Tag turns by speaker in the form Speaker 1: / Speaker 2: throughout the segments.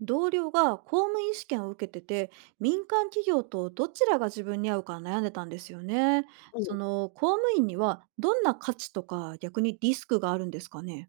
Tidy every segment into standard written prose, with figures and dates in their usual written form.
Speaker 1: 同僚が公務員試験を受けてて民間企業とどちらが自分に合うか悩んでたんですよね。その公務員にはどんな価値とか逆にリスクがあるんですかね。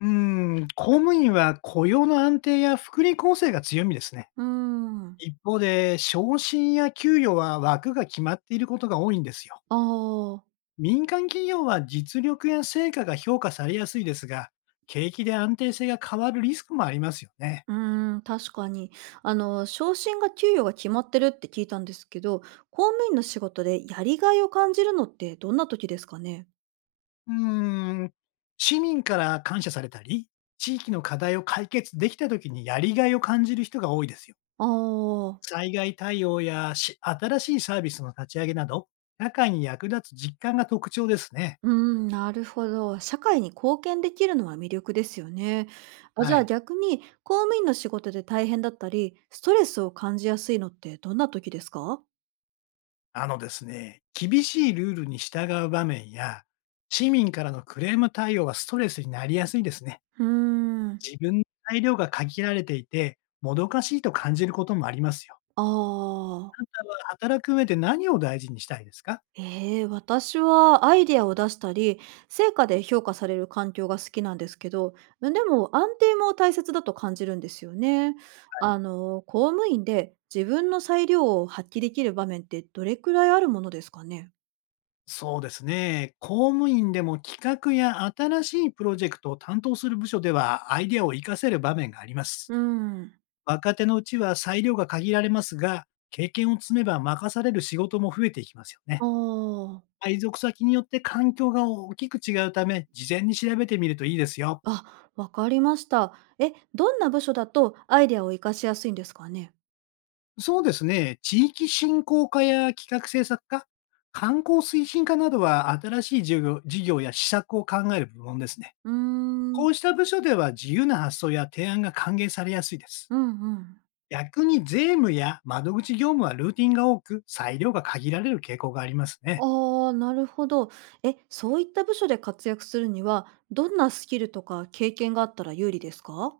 Speaker 2: うん、公務員は雇用の安定や福利厚生が強みですね。
Speaker 1: うーん。
Speaker 2: 一方で、昇進や給与は枠が決まっていることが多いんですよ。
Speaker 1: ああ。
Speaker 2: 民間企業は実力や成果が評価されやすいですが、景気で安定性が変わるリスクもありますよね。
Speaker 1: うーん、確かに昇進が給与が決まってるって聞いたんですけど、公務員の仕事でやりがいを感じるのってどんな時ですかね？
Speaker 2: うーん、市民から感謝されたり、地域の課題を解決できた時にやりがいを感じる人が多いですよ。
Speaker 1: ああー。
Speaker 2: 災害対応やし新しいサービスの立ち上げなど、社会に役立つ実感が特徴ですね。
Speaker 1: うーん、なるほど。社会に貢献できるのは魅力ですよね。あ、じ
Speaker 2: は
Speaker 1: ゃあ
Speaker 2: い。
Speaker 1: 逆に公務員の仕事で大変だったり、ストレスを感じやすいのってどんな時ですか？
Speaker 2: あのですね、厳しいルールに従う場面や、市民からのクレーム対応はストレスになりやすいですね。
Speaker 1: うーん、
Speaker 2: 自分の材料が限られていて、もどかしいと感じることもありますよ。
Speaker 1: ああ、
Speaker 2: あなたは働く上で何を大事にしたいですか？
Speaker 1: ええ、私はアイデアを出したり、成果で評価される環境が好きなんですけど、でも安定も大切だと感じるんですよね。あの、公務員で自分の裁量を発揮できる場面ってどれくらいあるものですかね？
Speaker 2: そうですね。公務員でも企画や新しいプロジェクトを担当する部署ではアイデアを活かせる場面があります。
Speaker 1: うん。
Speaker 2: 若手のうちは裁量が限られますが、経験を積めば任される仕事も増えていきますよね。
Speaker 1: ああ、
Speaker 2: 配属先によって環境が大きく違うため、事前に調べてみるといいですよ。
Speaker 1: あ、わかりました。え、どんな部署だとアイデアを活かしやすいんですかね？
Speaker 2: そうですね。地域振興課や企画制作課、観光推進課などは新しい事業や施策を考える部門ですね。
Speaker 1: うー
Speaker 2: こ
Speaker 1: ん、
Speaker 2: うした部署では自由な発想や提案が歓迎されやすいです。
Speaker 1: うんうん。
Speaker 2: 逆に税務や窓口業務はルーティンが多く、裁量が限られる傾向がありますね。
Speaker 1: ああ、なるほど。え、そういった部署で活躍するには、どんなスキルとか経験があったら有利ですか？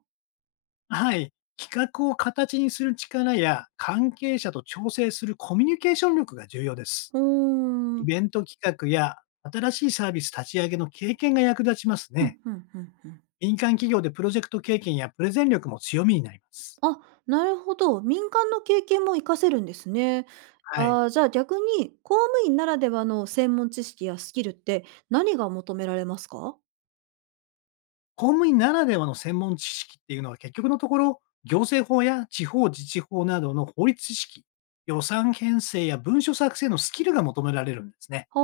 Speaker 2: はい。企画を形にする力や、関係者と調整するコミュニケーション力が重要です。
Speaker 1: うーん、う
Speaker 2: イ
Speaker 1: ん
Speaker 2: ベント企画や、新しいサービス立ち上げの経験が役立ちます
Speaker 1: うん
Speaker 2: ね。
Speaker 1: うんうん。
Speaker 2: 民間企業でプロジェクト経験やプレゼン力も強みになります。
Speaker 1: あ、なるほど。民間の経験も活かせるんですね。
Speaker 2: はい。
Speaker 1: ああ、じゃあ逆に、公務員ならではの専門知識やスキルって何が求められますか？
Speaker 2: 公務員ならではの専門知識っていうのは結局のところ、行政法や地方自治法などの法律知識、予算編成や文書作成のスキルが求められるんですね。
Speaker 1: は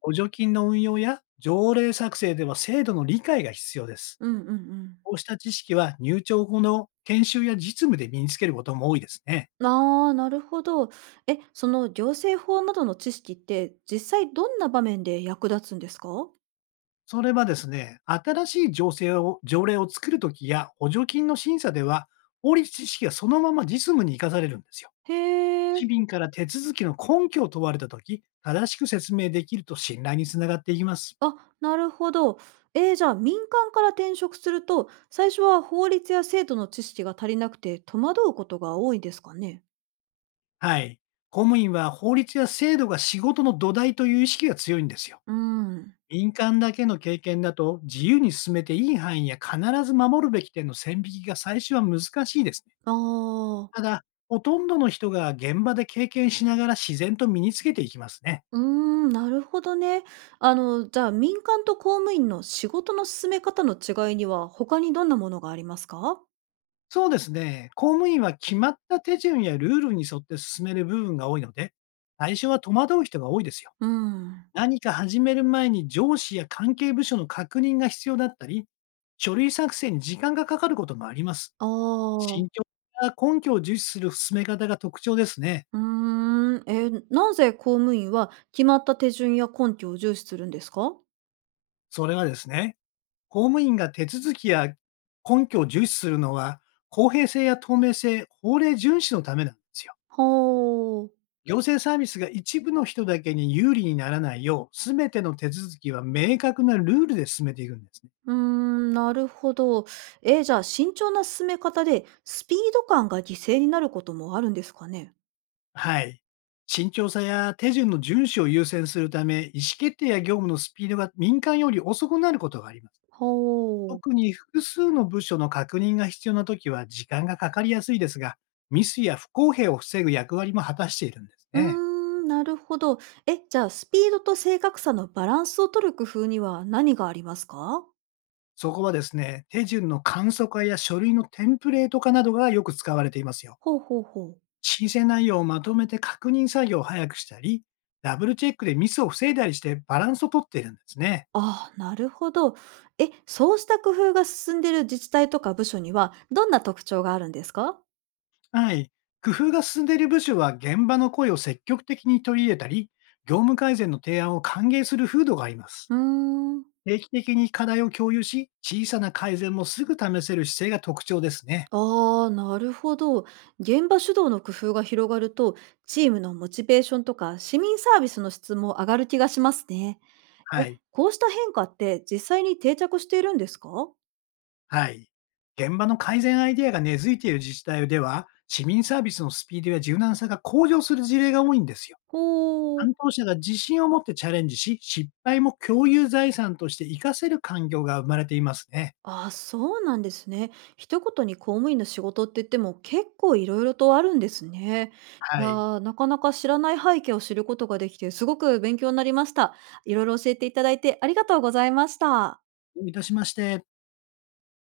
Speaker 2: 補助金の運用や条例作成では制度の理解が必要です。
Speaker 1: うんうんうん。
Speaker 2: こうした知識は入庁後の研修や実務で身につけることも多いですね。
Speaker 1: ああ、なるほど。え、その行政法などの知識って実際どんな場面で役立つんですか？
Speaker 2: それはですね、新しい情勢を条例を作るときや補助金の審査では、法律知識がそのまま実務に生かされるんですよ。
Speaker 1: へ
Speaker 2: 市
Speaker 1: え。
Speaker 2: 民から手続きの根拠を問われたとき、正しく説明できると信頼につながっていきます。
Speaker 1: あ、なるほど。えー、じゃあ民間から転職すると、最初は法律や制度の知識が足りなくて戸惑うことが多いんですかね？
Speaker 2: はい。公務員は法律や制度が仕事の土台という意識が強いんですよ。
Speaker 1: うーん。
Speaker 2: 民間だけの経験だと、自由に進めていい範囲や必ず守るべき点の線引きが最初は難しいですね。
Speaker 1: ああ。
Speaker 2: ただ、ほとんどの人が現場で経験しながら自然と身につけていきますね。
Speaker 1: うーん、なるほどね。あの、じゃあ民間と公務員の仕事の進め方の違いには他にどんなものがありますか？
Speaker 2: そうですね。公務員は決まった手順やルールに沿って進める部分が多いので、最初は戸惑う人が多いですよ。
Speaker 1: うーん。
Speaker 2: 何か始める前に上司や関係部署の確認が必要だったり、書類作成に時間がかかることもあります。
Speaker 1: あ
Speaker 2: 慎
Speaker 1: あ。
Speaker 2: 重な根拠を重視する進め方が特徴ですね。
Speaker 1: うーん、えー、なぜ公務員は決まった手順や根拠を重視するんですか？
Speaker 2: それはですね、公務員が手続きや根拠を重視するのは、公平性や透明性、法令遵守のためなんですよ。
Speaker 1: ほう。
Speaker 2: 行政サービスが一部の人だけに有利にならないよう、すべての手続きは明確なルールで進めていくんですね。
Speaker 1: うーん、なるほど。えー、じゃあ慎重な進め方でスピード感が犠牲になることもあるんですかね？
Speaker 2: はい。慎重さや手順の遵守を優先するため、意思決定や業務のスピードが民間より遅くなることがあります。
Speaker 1: ほう。
Speaker 2: 特に複数の部署の確認が必要なときは時間がかかりやすいですが、ミスや不公平を防ぐ役割も果たしているんです
Speaker 1: うー
Speaker 2: ね。
Speaker 1: ん、なるほど。え、じゃあスピードと正確さのバランスを取る工夫には何がありますか？
Speaker 2: そこはですね、手順の簡素化や書類のテンプレート化などがよく使われていますよ。
Speaker 1: ほうほうほう。
Speaker 2: 申請内容をまとめて確認作業を早くしたり、ダブルチェックでミスを防いだりしてバランスをとっているんですね。
Speaker 1: ああ、なるほど。え、そうした工夫が進んでいる自治体とか部署にはどんな特徴があるんですか？
Speaker 2: はい。工夫が進んでいる部署は現場の声を積極的に取り入れたり、業務改善の提案を歓迎する風土があります。
Speaker 1: うーん。
Speaker 2: 定期的に課題を共有し、小さな改善もすぐ試せる姿勢が特徴ですね。
Speaker 1: ああ、なるほど。現場主導の工夫が広がると、チームのモチベーションとか市民サービスの質も上がる気がしますね。え、
Speaker 2: はい。
Speaker 1: こうした変化って実際に定着しているんですか？
Speaker 2: はい。現場の改善アイデアが根付いている自治体では、市民サービスのスピードや柔軟さが向上する事例が多いんですよ。
Speaker 1: ほう。
Speaker 2: 担当者が自信を持ってチャレンジし、失敗も共有財産として活かせる環境が生まれていますね。
Speaker 1: あ、そうなんですね。一言に公務員の仕事って言っても結構いろいろとあるんですね。い
Speaker 2: は
Speaker 1: や
Speaker 2: い。
Speaker 1: ー、なかなか知らない背景を知ることができて、すごく勉強になりました。いろいろ教えていただいてありがとうございました。
Speaker 2: どういたしまして。